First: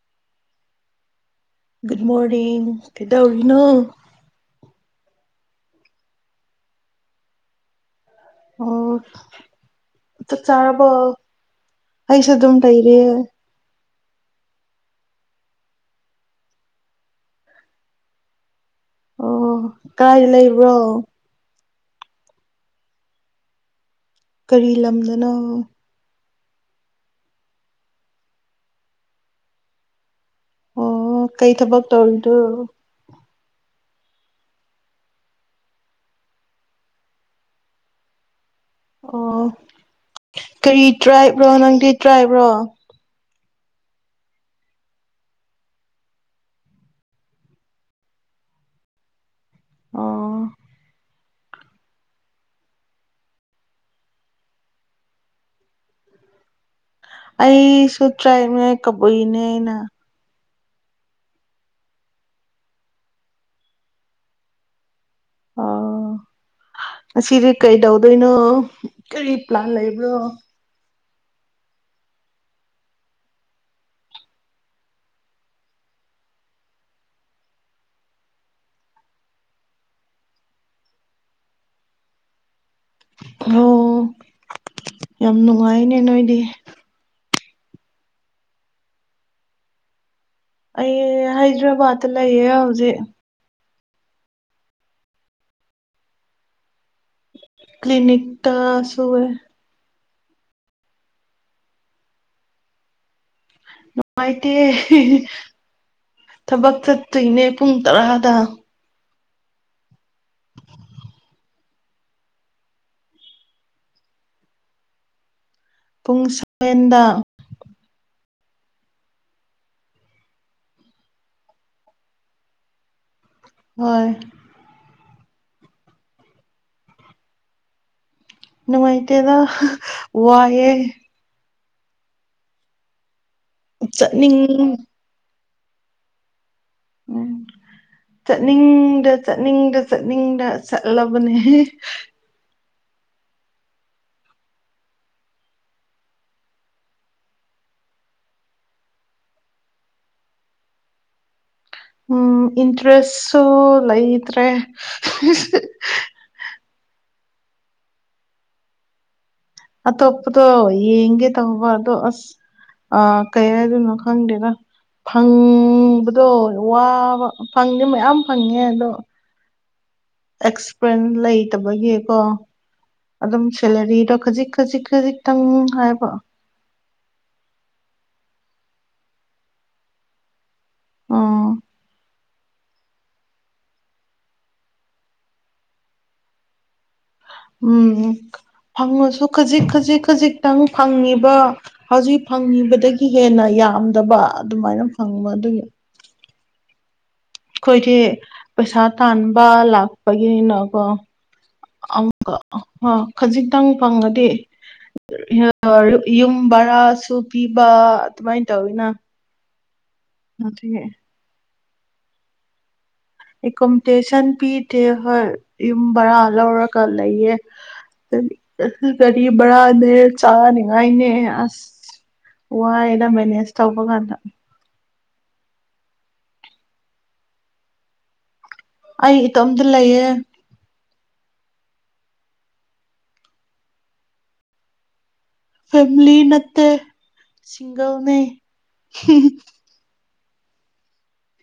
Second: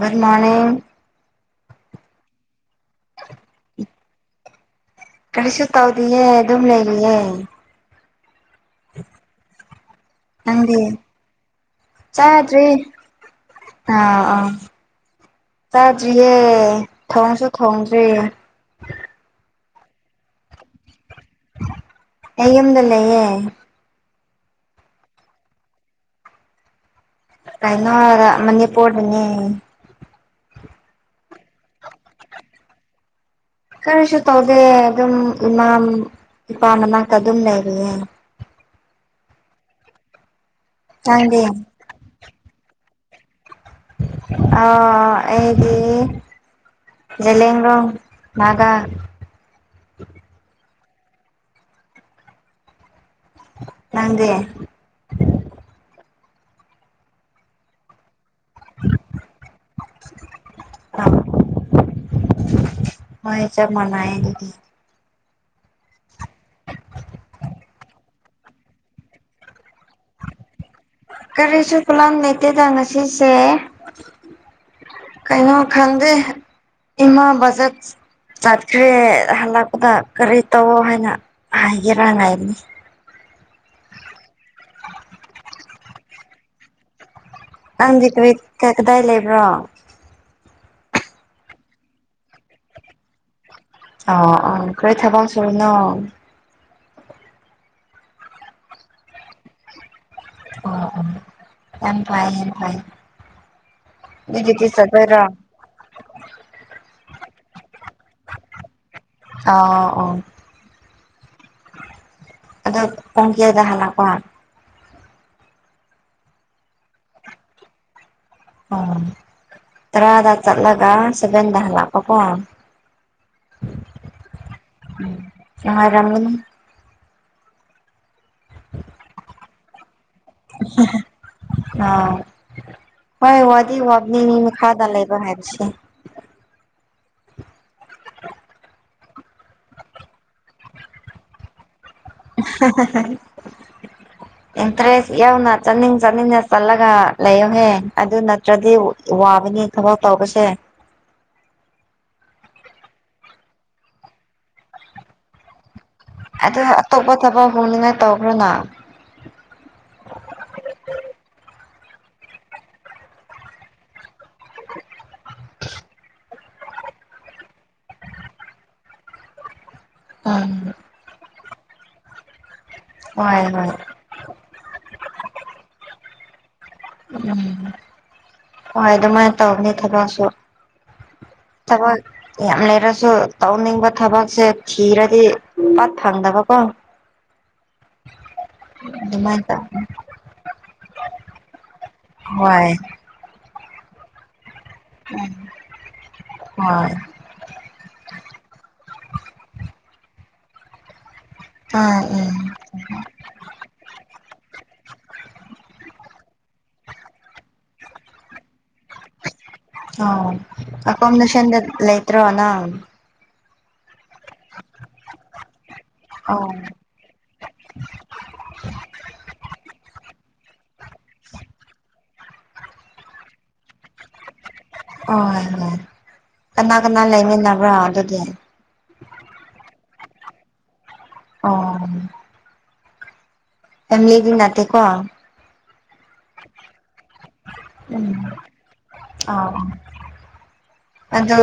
ꯔꯃꯅꯦꯦ good morning ꯀꯗ ꯍꯧꯔꯤꯅꯣ ꯀꯔꯤꯁꯨ ꯇꯧꯗꯤꯌꯦ ꯑꯗꯨꯝ ꯂꯩꯔꯤꯌꯦ ꯑꯣ ꯅꯪꯗꯤ ꯆꯥꯔꯔꯕ ꯑꯩꯁꯨ ꯑꯗꯨꯝ ꯆꯥꯗ꯭ꯔꯤ ꯇꯩꯔꯦ ꯑꯥ ꯑꯥ ꯆꯥꯗ꯭ꯔꯤꯌꯦ ꯊꯣꯡꯁꯨ ꯊꯣꯡꯗ꯭ꯔꯤ ꯑꯣ ꯀꯥꯏ ꯂꯩꯕ꯭ꯔꯣ ꯑꯩ ꯌꯨꯝꯗ ꯂꯩꯌꯦꯦ ꯀꯔꯤ ꯂꯝꯗꯅꯣ ꯀꯩꯅ ꯃꯅꯤꯦ ꯄꯠꯉ ꯑꯣ ꯀꯩ ꯊꯕꯛ ꯇꯧꯔꯤꯗꯨꯣ ꯀꯔꯤꯁꯨ ꯇꯧꯗꯦ ꯑꯗꯨꯝ ꯏꯃꯥ ꯏꯄꯥ ꯃꯅꯥꯛꯇ ꯑꯗꯨꯝ ꯂꯩꯔꯤꯑꯅ ꯑꯣ ꯀꯔꯤ ꯇ꯭ꯔꯥꯏꯕ꯭ꯔꯣ ꯅꯪꯗꯤ ꯇ꯭ꯔꯥꯏꯕ꯭ꯔꯣ ꯑ ꯍꯒꯤ ꯖꯦꯂꯂꯤꯦꯟꯔꯣꯡ ꯒꯥ ꯑꯣ ꯅꯪꯒꯦ ꯑꯩ ꯁ ꯇ꯭ꯔꯥꯏ ꯃ ꯀꯕꯨꯅꯦꯅ ꯃ ꯆ ꯃꯅꯥꯑꯗꯤ ꯑꯣ ꯁꯤꯔꯤ ꯀꯩꯗꯧꯗꯣꯏꯅꯣ ꯀꯔꯤ ꯄ꯭ꯂꯥꯟ ꯂꯩꯕ꯭ꯔꯣ ꯀꯔꯤꯁꯨ ꯀꯂꯥꯝ ꯂꯩꯇꯦꯗ ꯉꯁꯤꯁꯦ ꯀꯩꯅꯣ ꯈꯪꯗꯦ ꯏꯃꯥ ꯕꯖꯠ ꯆꯠꯈ꯭ꯔꯦ ꯍꯜꯂꯛꯄꯗ ꯀꯔꯤ ꯇꯧꯑꯣ ꯍꯥꯏꯅ ꯍꯥꯏꯒꯦꯔ ꯉꯥꯏꯕꯅꯤ ꯑꯣ ꯌꯥꯝ ꯅꯨꯡꯉꯥꯏꯅꯦ ꯅꯣꯏꯗꯤ ꯅꯪꯗꯤ ꯀꯕꯤ ꯀꯗꯥꯏ ꯂꯩꯕ꯭ꯔꯣ ꯑꯩ ꯍꯥꯏꯗ꯭ꯔꯕꯥꯗ ꯂꯩꯌꯦ ꯍꯧꯖꯤꯛ ꯑ ꯑ ꯀ ꯊꯕ ꯆꯔ ꯅ ꯀꯂꯤꯟꯛ ꯇ ꯁꯋꯦ ꯑꯣ ꯑꯣ ꯌꯥꯝ ꯐꯥꯏ ꯌꯥꯝ ꯐꯥꯏ ꯅꯨꯡꯉꯥꯏꯇꯦ ꯊꯕꯛ ꯆꯠꯇꯣꯏꯅꯦ ꯄꯨꯡ ꯇꯔꯥꯗ ꯑꯥ ꯑꯥ ꯑꯗ ꯄꯨꯡꯀꯌꯥꯗ ꯍꯂꯀ ꯄꯨꯡ ꯁꯕꯦꯟꯗ ꯑꯥ ꯇꯔꯥꯗꯥ ꯆꯠ ꯂꯥꯛꯒ ꯁꯕꯦꯟꯗ ꯍꯂ ꯀꯀ ꯍꯣꯏ ꯝ ꯑꯅꯨꯡꯉꯔꯝꯒ ꯅꯃꯥꯏꯇꯗ ꯋꯥꯌꯦ ꯑ ꯍꯣꯏ ꯋꯥꯗꯤ ꯆꯠꯅꯤꯡ ꯋꯥꯕꯅꯤ ꯃꯈꯥꯗ ꯂꯩꯕ ꯍꯥꯏꯕꯁꯤ ꯎ ꯎꯝ ꯆꯠꯅꯤꯡꯗ ꯆꯠꯅꯤꯡꯗ ꯆꯠꯅꯤꯡꯗ ꯆꯠꯂꯕꯅꯦ ꯍꯝ ꯍꯝ ꯏꯟꯇꯔꯦꯁ ꯌꯥꯎꯅ ꯆꯥꯅꯤꯡ ꯆꯥꯅꯤꯡꯅ ꯆꯠꯂꯒ ꯂꯩꯌꯨꯍꯦ ꯑꯗꯨ ꯅꯠꯇ꯭ꯔꯗꯤ ꯋꯥꯕꯅꯤ ꯊꯕꯛ ꯇꯧꯕꯁꯦ ꯍ ꯎꯝ ꯏꯟꯇꯔꯦꯁꯁꯨ ꯂꯩꯇ꯭ꯔꯦ ꯑ ꯑꯇꯣꯞꯄ ꯊꯕꯛ ꯍꯣꯡꯅꯤꯡꯉꯥꯏ ꯇꯧꯈ꯭ꯔꯅ ꯑꯇꯣꯞꯄꯗꯣ ꯌꯦꯡꯒꯦ ꯇꯧꯕ ꯑꯗꯣ ꯑꯁ ꯑ ꯀꯩ ꯍꯥꯏꯗꯣꯏꯅꯣ ꯈꯪꯗꯦꯅ ꯐꯪꯕꯗꯣ ꯋꯥꯕ ꯐꯪꯗꯦ ꯃꯌꯥꯝ ꯐꯪꯉꯦ ꯑꯗꯣ ꯎꯝ ꯑꯦꯛꯁꯄ꯭ꯔꯦꯟꯁ ꯂꯩꯇꯕꯒꯤꯀꯣ ꯍꯣꯏ ꯑꯗꯨꯝ ꯍꯣꯏ ꯁꯦꯂꯔꯤꯗꯣ ꯈꯖꯤꯛ ꯈꯖꯤꯛ ꯈꯖꯤꯛꯇꯪ ꯍꯥꯏꯕ ꯎꯝ ꯍꯣꯏ ꯑꯗꯨꯃꯥꯏꯅ ꯇꯧꯅꯤ ꯊꯕꯛꯁꯨ ꯎꯝ ꯇꯃꯣ ꯌꯥꯝ ꯂꯩꯔꯁꯨ ꯇꯧꯅꯤꯡꯕ ꯊꯕꯛꯁꯦ ꯊꯤꯔꯗꯤ ꯄꯠ ꯐꯪꯗꯕꯀꯣ ꯎꯝ ꯐꯪꯉꯁꯨ ꯑꯗꯨꯃꯥꯏꯅ ꯇꯧ ꯈꯖꯤꯛ ꯈꯖꯤꯛ ꯈꯖꯤꯛꯇꯪ ꯐꯪꯉꯤꯕ ꯍꯧꯖꯤꯛ ꯍꯣꯏ ꯐꯪꯉꯤꯕꯗꯒꯤ ꯍꯦꯟꯅ ꯌꯥꯝꯗꯕ ꯑꯗꯨꯃꯥꯏꯅ ꯐꯪꯕ ꯑꯗꯨꯒꯤ ꯑ ꯑꯩꯈꯣꯏꯗꯤ ꯄꯩꯁꯥ ꯇꯥꯟꯕ ꯂꯥꯛꯄꯒꯤꯅꯤꯅꯀꯣ ꯑꯥ ꯎꯝ ꯑ ꯈꯖꯤꯛꯇꯪ ꯐꯪꯉꯗꯤ ꯌꯨꯝ ꯕꯔꯥꯁꯨ ꯄꯤꯕ ꯑꯗꯨꯃꯥꯏꯅ ꯇꯧꯋꯅ ꯑꯣ ꯑꯀꯣꯃꯤꯗꯦꯁꯟꯗ ꯂꯩ ꯂꯩꯇ꯭ꯔꯣꯅꯥ ꯑꯦꯣꯗꯦꯁꯟ ꯄꯤꯗꯦ ꯍꯣꯏ ꯌꯨꯝ ꯕꯔꯥ ꯑꯣ ꯂꯧꯔꯒ ꯂꯩꯌꯦ ꯀꯔꯤ ꯕꯔꯥꯅꯦ ꯆꯥꯅꯤꯡꯉꯥꯏꯅꯦ ꯑꯁ ꯋꯥꯏꯅ ꯃꯦꯅꯦꯖ ꯇꯧꯕ ꯀꯥꯟꯗ ꯍ ꯍꯣꯏ ꯀꯅꯥ ꯀꯅꯥ ꯂꯩꯃꯤ ꯅꯕ꯭ꯔꯥ ꯑꯗꯨꯗꯤ ꯑꯩ ꯏꯇꯣꯝꯇ ꯂꯩꯌꯦꯦ ꯑꯣ ꯐꯃꯤꯂꯤꯗꯤ ꯅꯅꯥꯇꯦꯀꯣ ꯐꯦꯂꯤ ꯅꯠꯇ ꯁꯤꯁꯤꯡꯒꯜ ꯎꯝ ꯑꯗ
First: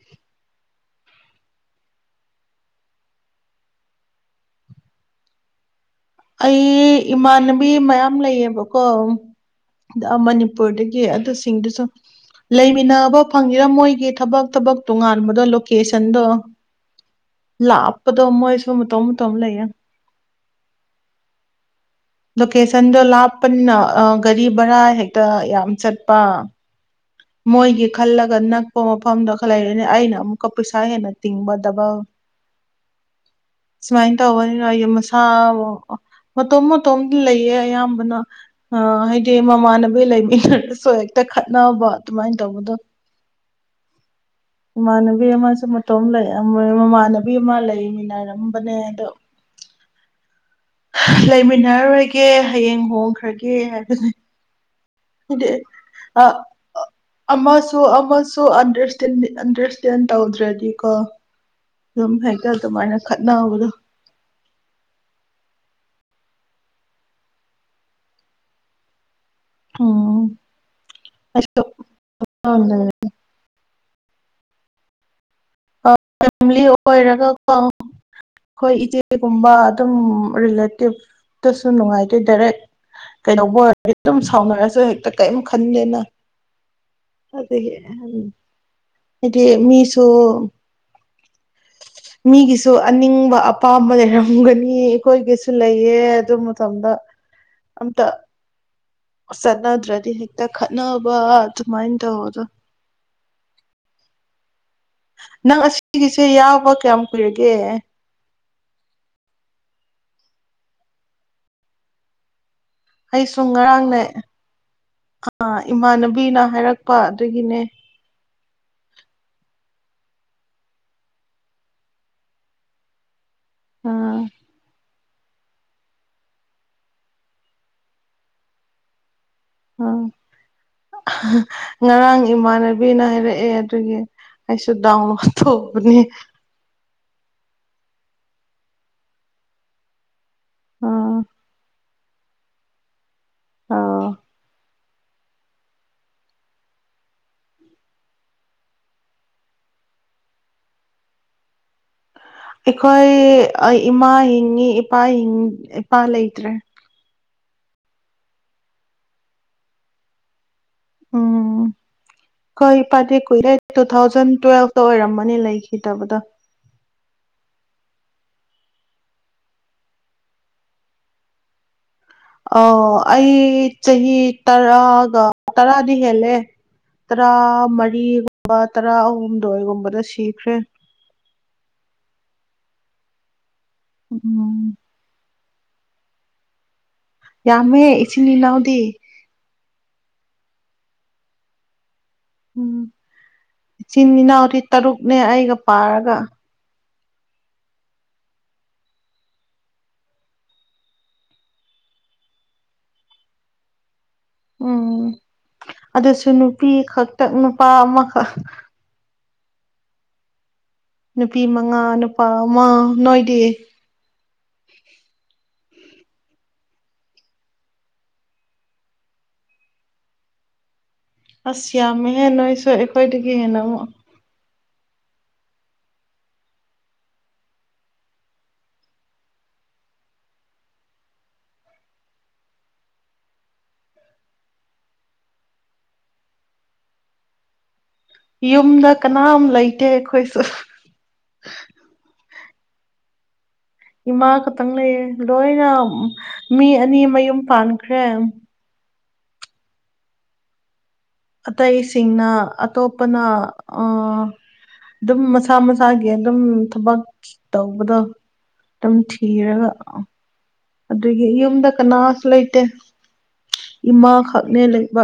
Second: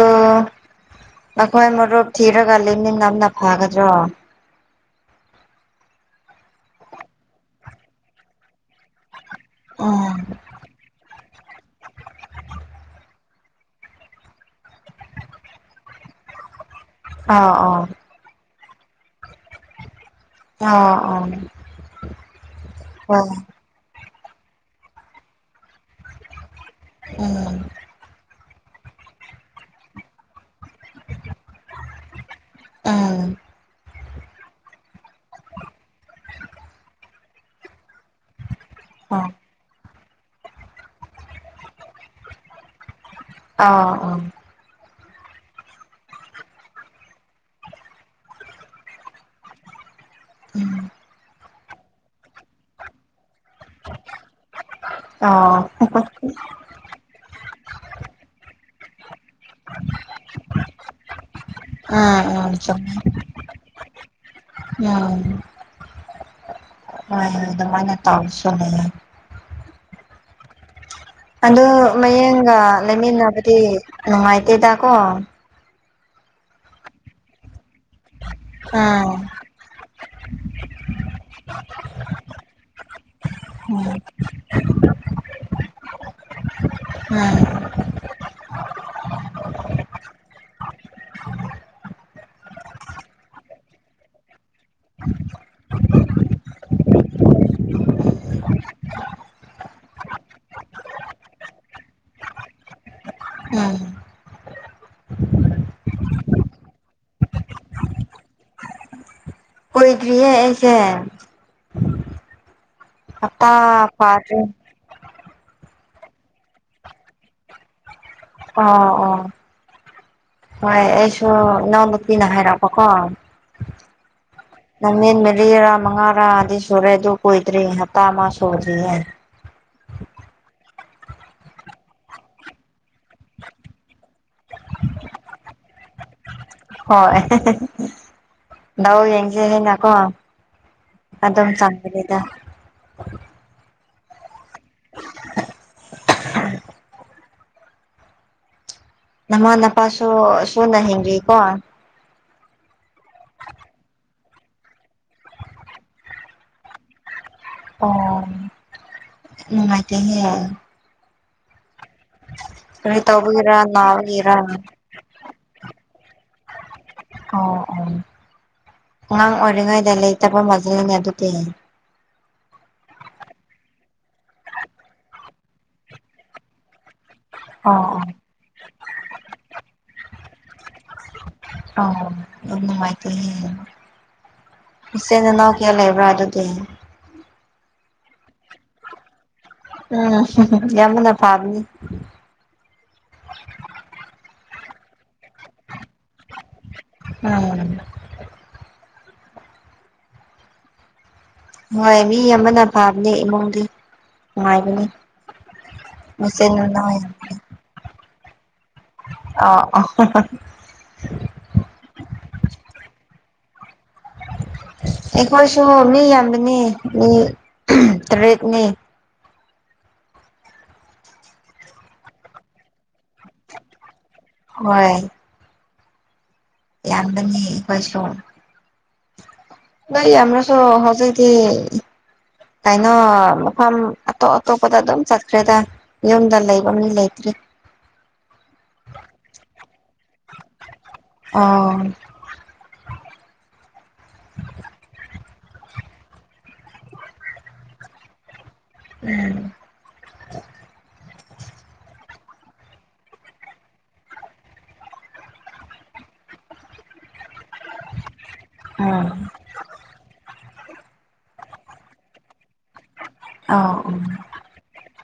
ꯅꯈꯣꯏ ꯃꯔꯨꯞ ꯊꯤꯔꯒ ꯂꯩꯃꯤꯟ ꯅꯝꯅ ꯐꯒꯗ꯭ꯔꯣ ꯑꯩ ꯏꯃꯥꯟꯅꯕꯤ ꯃꯌꯥꯝ ꯂꯩꯌꯦꯕꯀꯣ ꯎꯝ ꯃꯅꯤꯄꯨꯔꯗꯒꯤ ꯑꯗꯨꯁꯤꯡꯗꯨꯁꯨ ꯂꯩꯃꯤꯟꯅꯕ ꯐꯪꯅꯤꯤꯔꯥ ꯃꯣꯏꯒꯤ ꯊꯕꯛ ꯊꯕꯛ ꯇꯣꯉꯥꯟꯕꯗꯣ ꯂꯣꯀꯦꯁꯟꯗꯣ ꯑꯥꯎ ꯂ ꯑꯥꯎ ꯑꯄ ꯇꯃꯁꯨ ꯃ ꯇꯧ ꯃ ꯇꯧꯝ ꯂꯩꯌꯦ ꯑꯥ ꯑ ꯂꯣꯀꯦꯁꯟꯗꯣ ꯂꯥꯞꯄꯅ ꯒꯥꯔꯤ ꯚꯔꯥ ꯍꯦꯛꯇ ꯌꯥꯝ ꯆꯠꯄ ꯎꯝ ꯃꯣꯏꯒꯤ ꯈꯜꯂꯒꯅ ꯑꯄ ꯃꯐꯝꯗ ꯈꯔ ꯂꯩꯔꯦꯅꯦ ꯑꯩꯅ ꯑꯃꯨꯛꯀ ꯄꯩꯁꯥ ꯍꯦꯟꯅ ꯇꯤꯡꯕꯗꯕ ꯑꯥ ꯁꯨꯃꯥꯏꯅ ꯇꯧꯕꯅꯤꯅ ꯑꯩ ꯃꯁꯥ ꯃꯇꯣꯝ ꯃꯇꯣꯝ ꯂꯩꯌꯦ ꯑꯌꯥꯝꯕꯅ ꯑ ꯑꯥꯎ ꯍꯥꯏꯗꯤ ꯃꯃꯥꯟꯅꯕꯤ ꯂꯩꯃꯤꯟꯅꯔꯁꯨ ꯍꯦꯛꯇ ꯈꯠꯅꯕ ꯑꯗꯨꯃꯥꯏꯅ ꯇꯧꯕꯗꯣ ꯑꯥ ꯑ ꯏꯃꯥꯟꯅꯕꯤ ꯑꯃꯁꯨ ꯃꯇꯣꯝ ꯂꯩ ꯃꯃꯥꯟꯅꯕꯤ ꯑꯃ ꯂꯩ ꯃꯤꯅꯥꯔꯝꯕꯅꯦ ꯑꯗꯣ [unintelligible] ꯎꯝ ꯂꯩꯃꯤꯟꯅꯔꯣꯏꯒꯦ ꯍꯌꯦꯡ ꯍꯣꯡꯈ꯭ꯔꯒꯦ ꯍꯥꯏꯕꯅꯤ ꯑ ꯎ ꯑꯃꯁꯨ ꯑꯃꯁꯨꯟꯗꯇ ꯑꯟꯗꯔꯁꯇꯦꯟ ꯇꯧꯗ꯭ꯔꯗꯤꯀꯣ ꯑꯗꯨꯝ ꯎꯝ ꯍꯥꯏꯛꯇꯠ ꯎꯝ ꯆꯨꯝꯃꯦ ꯑꯗꯨꯃꯥꯏꯅ ꯈꯠꯅꯕꯗꯣ ꯎꯝ ꯑ ꯑꯗꯨ ꯃꯥꯅ ꯇꯥꯥꯎꯁꯦ ꯑꯥ ꯑꯗꯨ ꯃꯌꯦꯡꯒ ꯂꯩꯃꯤꯟꯅꯕꯗꯤ ꯅꯨꯡꯉꯥꯏꯇꯦꯗꯀꯣ ꯐꯦꯂꯤ ꯑꯣꯏꯔꯒꯀꯣ ꯑꯩꯈꯣꯏ ꯎꯝ ꯏꯆꯦꯒꯨꯝꯕ ꯑꯗꯨꯝ ꯔꯤꯂꯦꯇꯤꯇꯁꯨ ꯅꯨꯡꯉꯥꯏꯇꯦ ꯗꯥꯏꯔꯦꯛ ꯀꯩꯗꯧꯕ ꯑꯣꯏꯔ ꯎꯝ ꯑꯗꯨꯝ ꯁꯔ ꯍꯦꯛꯇ ꯀꯔꯤꯝ ꯈꯟꯗꯦꯅ ꯎꯝ ꯑꯗꯨ ꯍꯥꯏꯗꯤ ꯃꯤꯁꯣ ꯃꯤꯒꯤꯁꯨ ꯑꯅꯤꯡꯕ ꯑꯄꯥꯝꯕ ꯂꯩꯔꯝꯒꯅꯤ ꯑꯩꯈꯣꯏꯒꯤꯁꯨ ꯂꯩꯌꯦ ꯑꯗꯨ ꯃꯇꯝꯗ ꯑꯇ ꯆꯠꯅꯗ꯭ꯔꯗꯤ ꯍꯦꯛꯇ ꯈꯠꯅꯕ ꯑꯗꯨꯃꯥꯏꯅ ꯇꯧꯕꯗ ꯎꯝ ꯅꯪ ꯑꯁꯤꯒꯤꯁꯦ ꯌꯥꯎꯕ ꯀꯌꯥꯝ ꯀꯨꯏꯔꯒꯦ ꯃꯣꯏꯗ꯭ꯔꯤꯌꯦꯁꯦ ꯑꯩ ꯁꯨꯝ ꯉꯔꯥꯡꯅꯦ ꯐꯥꯗ꯭ꯔꯤ ꯑ ꯏꯃꯥꯟꯅꯕꯤꯅ ꯍꯥꯏꯔꯛꯄ ꯑꯗꯨꯒꯤꯅꯦ ꯑꯣ ꯑꯣ ꯍꯣꯏ ꯑꯩꯁꯨ ꯅꯣꯡꯃꯇꯅ ꯍꯥꯏꯔꯛꯔꯕ ꯀꯣ ꯑꯥ ꯅꯪꯟ ꯃꯦꯂꯤꯔꯥ ꯃꯉꯥꯔꯥ ꯑꯗꯨꯗꯤ ꯁꯨꯔꯦ ꯑꯗꯨ ꯀꯣꯏꯗ꯭ꯔꯤ ꯍꯇꯥ ꯑꯃ ꯁꯨꯗ꯭ꯔꯤꯌꯦꯦ ꯎꯝ ꯉꯔꯥꯡ ꯏꯃꯥꯟꯅꯕꯤꯅ ꯍꯥꯏꯔꯛꯑꯦ ꯑꯗꯨꯒꯤ ꯑꯩꯁꯨꯗ ꯇꯅꯤ ꯍꯣꯏ ꯂꯎ ꯌꯦꯡꯁꯦ ꯍꯥꯏꯅꯀꯣ ꯑꯥ ꯑꯗꯝ ꯆꯥꯟꯕꯤꯔꯗ ꯑꯥ ꯅꯃꯥꯟ ꯅꯄꯥꯁꯨꯣ ꯁꯨꯅ ꯍꯤꯡꯔꯤꯀꯣ ꯑꯩꯈꯣꯏ ꯏꯃꯥ ꯍꯤꯡꯉꯤ ꯏꯄꯥ ꯏꯄꯥ ꯂꯩꯇ꯭ꯔꯦ ꯑꯣ ꯎꯉꯥꯏꯇ ꯎꯝ ꯑꯩꯣꯏ ꯏ ꯀꯔꯤ ꯄꯥꯗꯦ ꯀꯨꯏꯔꯦ ꯇꯧꯕꯒꯤꯔꯥ ꯇꯨ ꯊꯥꯎꯖꯟ ꯅꯥꯕꯒꯤꯔꯥ ꯇꯨꯋꯦꯜꯐꯇ ꯑꯣꯏꯔꯝꯃꯅꯤ ꯂꯩꯈꯤꯗꯦ ꯇꯕꯗ ꯑꯣ ꯑꯣ ꯑꯉꯥꯡ ꯑꯣꯏꯔꯤꯉꯩꯗ ꯂꯩꯇꯕ ꯃꯖꯤꯜꯅꯦ ꯑꯗꯨꯗꯤ ꯑ ꯑꯩ ꯆꯍꯤ ꯇꯔꯥꯒ ꯇꯔꯥꯗꯤ ꯍꯦꯜꯂꯦ ꯇꯔꯥ ꯑꯣ ꯑꯣ ꯃꯔꯤꯒꯨꯝꯕ ꯇꯔꯥ ꯑꯍꯨꯝꯗꯣꯏꯒꯨꯝꯕꯗ ꯁꯤꯈ꯭ꯔꯦ ꯑ ꯑꯗꯨꯅꯨꯡꯉꯥꯏꯇ ꯎꯝ ꯀꯌꯥ ꯂꯩꯕ꯭ꯔꯥ ꯑꯗꯨꯗꯤ ꯌꯥꯝꯃꯦ ꯏꯆꯤꯟ ꯏꯅꯥꯎꯗꯤ ꯎꯝ ꯌꯥꯝꯃꯅ ꯐꯥꯕꯅꯤ ꯎꯝ ꯏꯆꯤꯟ ꯏꯅꯥꯎꯗꯤ ꯇꯔꯨꯛꯅꯦ ꯑꯩꯒ ꯄꯥꯔꯒ ꯎꯝ ꯍꯣꯏ ꯃꯤ ꯑꯃꯅ ꯑꯚꯥꯕꯅꯦ ꯏꯃꯨꯡꯗꯤ ꯅꯨꯡꯉꯥꯏꯕꯅꯤ ꯎꯝ ꯑꯗꯨꯁꯨ ꯃꯆꯤꯟ ꯅꯨꯄꯤ ꯃꯅꯥꯎ ꯈꯛꯇꯛ ꯅꯨꯄꯥ ꯑꯃꯈꯛ ꯑ ꯑ ꯅꯨꯄꯤ ꯃꯉꯥ ꯅꯨꯄꯥ ꯑꯃ ꯅꯣꯏꯗꯤ ꯑꯦ ꯃ ꯁ ꯃꯤ ꯌꯥꯝꯕꯅꯤ ꯃꯤ ꯇꯔꯦꯠꯅꯤ ꯑꯁꯤ ꯌꯥꯝ ꯃ ꯍꯦꯦꯟꯟꯅꯣꯏꯁ ꯑꯩꯈꯣꯏꯗꯒꯤ ꯍꯦꯟꯅ ꯑꯃ ꯍꯣꯏ ꯌꯥꯟꯗꯅꯤ ꯀꯋꯥꯁ ꯩ ꯌꯥꯝꯔꯁꯨꯣ ꯍꯖꯤꯩꯗꯤ ꯀꯩꯅꯣ ꯃꯐꯝ ꯑꯇꯣꯞ ꯑꯇꯣꯞꯄꯗ ꯑꯗꯨꯝ ꯆꯠꯈ꯭ꯔꯦꯗ ꯌꯨꯝꯗ ꯂꯩꯕ ꯃꯤ ꯂꯩꯇ꯭ꯔꯤ ꯌꯨꯝꯗ ꯀꯅꯥꯝ ꯂꯩꯇꯦ ꯑꯩꯈꯣꯏꯁꯨ ꯑ ꯏꯃꯥ ꯈꯛꯇꯪ ꯂꯩꯌꯦ ꯂꯣꯏꯅ ꯃꯤ ꯑꯅꯤ ꯃꯌꯨꯝ ꯄꯥꯟꯈ꯭ꯔꯦ ꯎꯝ ꯑꯇꯩꯁꯤꯡꯅ ꯑꯇꯣꯞꯄꯅ ꯑꯗꯨꯝ ꯃꯁꯥ ꯃꯁꯥꯒꯤ ꯑꯗꯨꯝ ꯊꯕꯛ ꯇꯧꯕꯗꯣ ꯑꯗꯨꯝ ꯑꯥ ꯊꯤꯔꯒ ꯑꯗꯨꯗꯒꯤ ꯌꯨꯝꯗ ꯀꯅꯥꯁꯨ ꯂꯩꯇꯦ ꯑꯥ ꯎꯝ ꯏꯃꯥ ꯈꯛꯅꯦ ꯂꯩꯕ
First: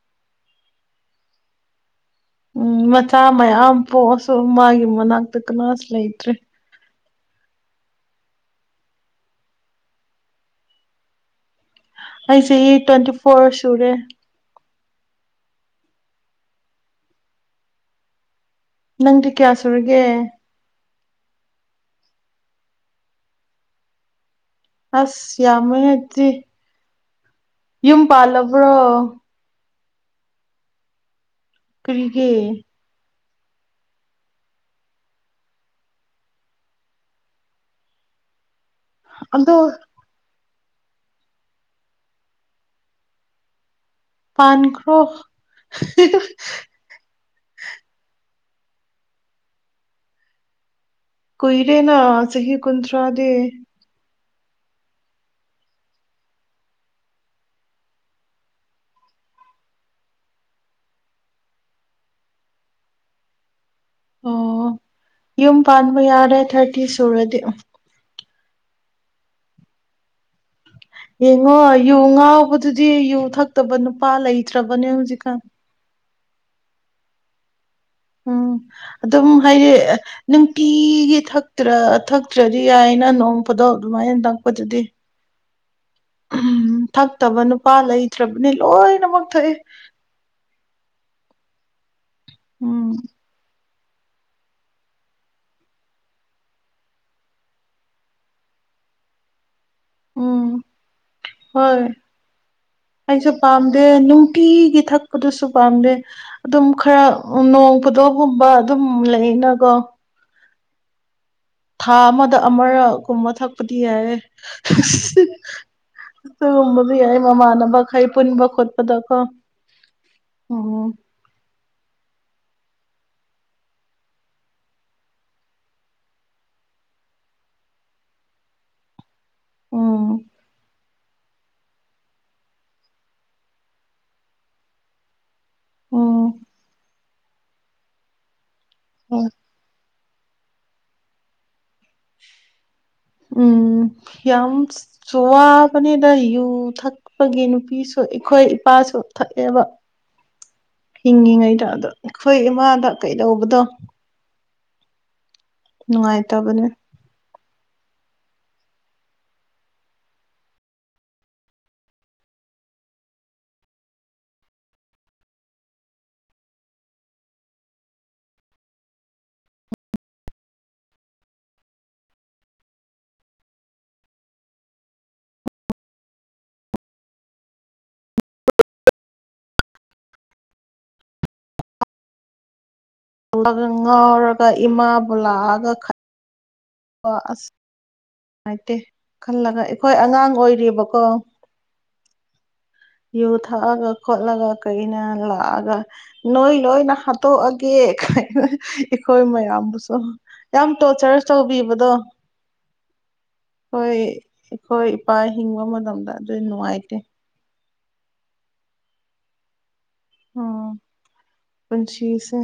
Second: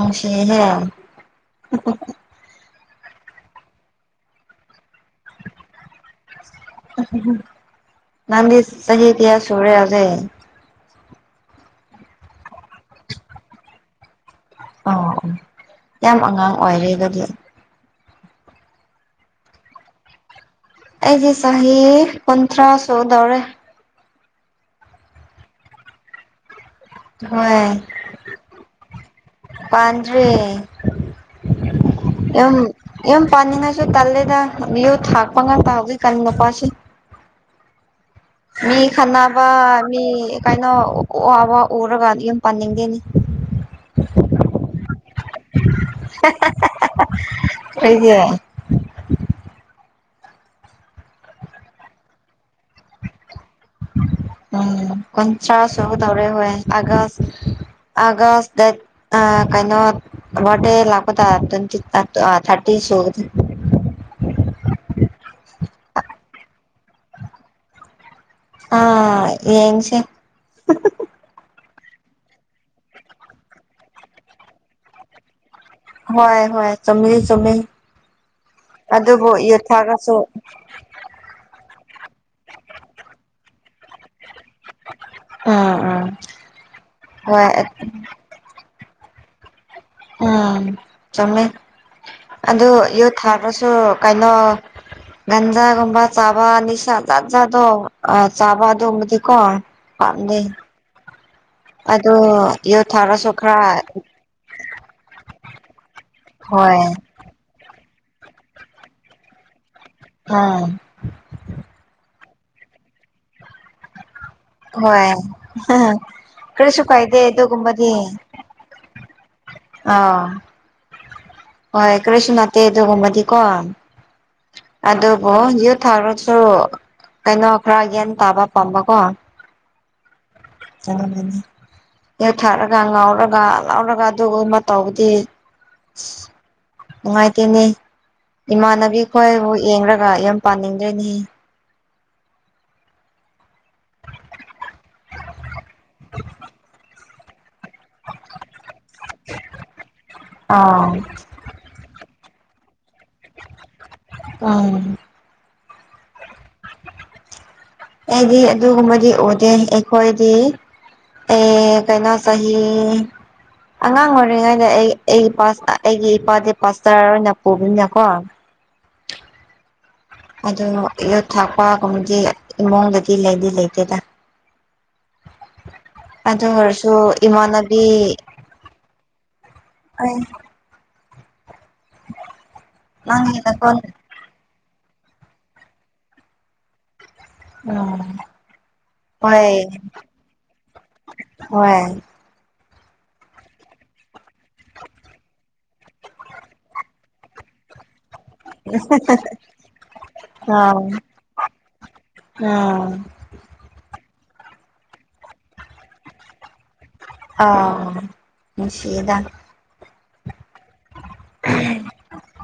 ꯑ ꯁꯤꯦ ꯍꯥꯏꯦ ꯎ ꯃꯆꯥ ꯃꯌꯥꯝ ꯄꯣꯛꯑꯁꯨ ꯃꯥꯒꯤ ꯃꯅꯥꯛꯇ ꯀꯅꯥꯁꯨ ꯂꯩꯇ꯭ꯔꯦ ꯅꯥꯟꯗꯤ ꯆꯍꯤꯌꯥ ꯁꯣꯨꯔꯦ ꯑꯁꯦ ꯑꯩꯁꯦ ꯇ꯭ꯋꯦꯟꯇꯤ ꯐꯣꯔ ꯁꯨꯔꯦ ꯑꯣ ꯑꯣ ꯌꯥꯝ ꯑꯉꯥꯡ ꯑꯣꯏꯔꯦ ꯑꯗꯨꯗꯤ ꯅꯪ ꯇ ꯀꯌꯥ ꯁꯔꯒꯦ ꯑꯩꯗꯤꯦ ꯆꯍꯤ ꯆꯍꯤ ꯄꯟꯊ꯭ꯔꯥ ꯆꯧꯗꯔ ꯑꯁ ꯌꯥꯝꯃ ꯍꯥꯏꯗꯤ ꯍꯣꯏ ꯌꯨꯝ ꯄꯥꯜꯂꯕ꯭ꯔꯣ ꯄꯥꯟꯗꯦ ꯀꯔꯤꯒꯦ ꯌꯨꯝ ꯄꯥꯅꯤꯡꯉꯥꯏꯁꯨ ꯇꯜꯂꯦꯗ ꯌꯨ ꯊꯥꯛꯄ ꯉꯥꯛ ꯇꯍꯧꯗ ꯀꯅꯤ ꯅꯨꯄꯥꯁꯤꯦ ꯃꯤ ꯈꯅꯥ ꯄ ꯑꯗꯣ ꯃꯤ ꯀꯥꯏꯅ ꯑ ꯋꯥ ꯎꯔꯒ ꯌ ꯄꯥꯅꯤꯡꯗꯦꯅꯤ ꯄꯥꯟꯈ꯭ꯔꯣ ꯑꯩꯒꯤ ꯀꯏꯔꯦꯅ ꯆꯍꯤꯍꯤ ꯀꯨꯟꯊ꯭ꯔꯥꯗꯦ ꯎꯝ ꯀꯟ ꯆꯁꯨ ꯇꯧꯔꯦ ꯍ ꯑꯒꯁ ꯒ ꯗ ꯀꯅꯣꯦ ꯂꯥꯛ ꯇꯋ ꯊꯔꯤ ꯁꯣꯗ ꯑꯣ ꯌꯨꯝ ꯄꯥꯟꯕ ꯌꯥꯔꯦ ꯊꯥꯔꯇꯤ ꯁꯨꯔꯗꯤ ꯑꯥ ꯌꯦꯡꯁꯤꯦ ꯌꯦꯉꯣ ꯌꯨ ꯉꯥꯎꯕꯗꯨꯗꯤ ꯌꯨ ꯊꯛꯇꯕ ꯅꯨꯄꯥ ꯂꯩꯇ꯭ꯔꯕꯅꯦ ꯍꯧꯖꯤꯛꯀꯥꯟ ꯍꯣꯏ ꯍꯣꯏ ꯆꯅꯤ ꯆ ꯎꯝ ꯑꯗꯨꯝ ꯍꯥꯏꯗꯤ ꯊꯛꯑꯁꯨ ꯅꯨꯡꯇꯤꯒꯤ ꯊꯛꯇ꯭ꯔ ꯊꯛꯇ꯭ꯔꯗꯤ ꯌꯥꯏꯅ ꯅꯣꯡ ꯄꯗꯣ ꯑꯗꯨꯃꯥꯏꯅ ꯇꯪ ꯑꯗꯨꯗꯤ ꯎꯝ ꯎꯝ ꯎꯝ ꯊꯛꯇꯕ ꯍꯣꯏ ꯅꯨꯄꯥ ꯂꯩꯇ꯭ꯔꯕꯅꯤ ꯂꯣꯏ ꯅꯃꯛ ꯊꯏ ꯎꯝ ꯆꯃꯦ ꯑꯗꯣ ꯎꯝ ꯌꯨ ꯊꯛꯔ ꯁꯣ ꯀꯥꯏꯅ ꯒꯟꯖꯒꯝꯕ ꯆꯥꯕꯅꯤꯁꯥꯖꯥꯠꯖꯥ ꯗꯣ ꯑ ꯆꯥꯕ ꯑꯗꯨꯝꯕꯗꯤꯀꯣ ꯄꯝꯗꯦ ꯎꯝ ꯍꯣꯏ ꯑꯗꯣ ꯌꯨ ꯊꯥ ꯑꯩꯁꯨ ꯄꯥꯝꯗꯦ ꯅꯨꯡꯇꯤꯒꯤ ꯊꯛꯄꯗꯨꯁꯨ ꯄꯥꯝꯗꯦ ꯑꯗꯨꯝ ꯍꯣꯏ ꯈꯔ ꯅꯣꯡ ꯈꯨꯗꯣꯒꯨꯝꯕ ꯑꯗꯨꯝ ꯂꯩꯅꯀꯣ ꯑꯥ ꯊꯥ ꯑꯃꯗ ꯑꯃꯔꯒꯨꯝꯕ ꯊꯛꯄꯗꯤ ꯌꯥꯑꯦ ꯍꯣꯏ ꯀꯔꯤꯁꯨ ꯑꯗꯨꯒꯨꯝꯕꯗꯨ ꯌꯥꯏ ꯀꯥꯏꯗꯦ ꯃꯃꯥꯟꯅꯕ ꯃꯈꯩ ꯄꯨꯟꯕ ꯈꯣꯠꯄꯗ ꯑ ꯍ ꯍꯣꯏ ꯀꯔꯁꯨ ꯅꯠꯇꯦ ꯑꯗꯨꯒꯨꯝꯃꯗꯤ ꯀꯣ ꯑꯗꯨꯕꯨ ꯌꯨ ꯊꯥꯛꯔꯁꯨ ꯀꯩꯅꯣ ꯈꯔ ꯒ꯭ꯌꯥꯟ ꯇꯥꯕ ꯄꯥꯝꯕ ꯀꯣ ꯎꯝ ꯅꯤ ꯌꯨꯊꯛꯔꯒ ꯉꯥꯎꯔꯒ ꯂꯥꯎꯔꯒ ꯑꯗꯨꯒꯝ ꯃꯇꯧꯕꯗꯤ ꯎꯝ ꯅꯨꯡꯉꯥꯏꯇꯦꯅꯦ ꯏꯃꯥꯟꯅꯕꯤ ꯍꯣꯏ ꯈꯣꯏꯕꯨ ꯌꯦꯡꯒ ꯈ ꯌꯨꯝ ꯄꯥꯅꯤꯡꯗ꯭ꯔꯦꯅꯤ [inaudible] ꯎꯝ ꯌꯥꯝꯋꯥꯕꯅꯤꯗ ꯌꯨ ꯊꯛꯄꯒꯤ ꯅꯨꯄꯤ ꯄꯤꯁꯨ ꯑꯩꯈꯣꯏ ꯏꯄꯥꯁꯨ ꯊꯛꯑꯦꯕ ꯑꯥ ꯍꯤꯡꯉꯤꯉꯩꯗ ꯑꯗꯣ ꯑꯩꯈꯣꯏ ꯏꯃꯥꯗ ꯀꯩꯗꯧꯕꯗꯣ ꯀꯪ ꯅꯨꯡꯉꯥꯏꯇꯕꯅꯦ ꯑꯩꯗꯤ ꯑꯗꯨꯒꯨꯝꯕꯗꯤ ꯑꯣꯏꯗꯦ ꯑꯩꯈꯣꯏꯗꯤ ꯑꯦ ꯀꯅꯣ ꯆꯍꯤ ꯑꯉꯥꯡ ꯑꯣꯏꯔꯤꯉꯩꯗ ꯑꯩ ꯑꯩꯒꯤ ꯑꯩꯒꯤ ꯏꯄꯥꯗꯤ ꯄꯥꯁꯇꯔ ꯑꯣꯏꯅ ꯄꯨꯕꯅꯤꯅꯀꯣ [inaudible] ꯑꯗꯨ ꯌꯨꯠ ꯊꯥꯛꯄꯒꯨꯝꯕꯗꯤ ꯏꯃꯨꯡꯗꯗꯤ ꯂꯩꯗꯤ ꯂꯩꯇꯦꯗ ꯄꯥꯟꯇꯤꯡ ꯑꯣꯏꯔꯁꯨ ꯏꯃꯥꯅꯕꯤ ꯑꯩ ꯅꯪꯂ ꯀꯣꯜ ꯀ ꯏꯃꯥꯕꯨ ꯂꯥꯛꯑꯒ ꯑꯣ ꯑꯁ ꯎꯝ ꯅꯨꯡꯉꯥꯏꯇꯦ ꯍꯣꯏ ꯈꯜꯂꯒ ꯑꯩꯈꯣꯏ ꯑꯉꯥꯡ ꯑꯣꯏꯔꯤꯕꯀꯣ ꯍꯣꯏ ꯌꯨ ꯊꯛꯑꯒ ꯈꯣꯠꯂꯒ ꯀꯩꯅ ꯂꯥꯛꯑꯒ ꯅꯣꯏ ꯂꯣꯏꯅ ꯍꯥꯠꯇꯣꯛꯑꯒꯦ ꯑꯩꯈꯣꯏ ꯃꯌꯥꯝꯕꯨꯁꯨ ꯌꯥꯝ ꯑꯥ ꯇꯣꯔꯆꯔ ꯇꯧꯕꯤꯕꯗꯣ ꯎꯝ ꯍꯣꯏ ꯑꯩꯈꯣꯏ ꯏꯄꯥ ꯍꯤꯡꯕ ꯃꯇꯝꯗ ꯑꯗꯨꯏ ꯅꯨꯡꯉꯥꯏꯇꯦ ꯑ ꯅꯨꯁꯤꯗ ꯎꯝ ꯄꯨꯟꯁꯤꯁꯦ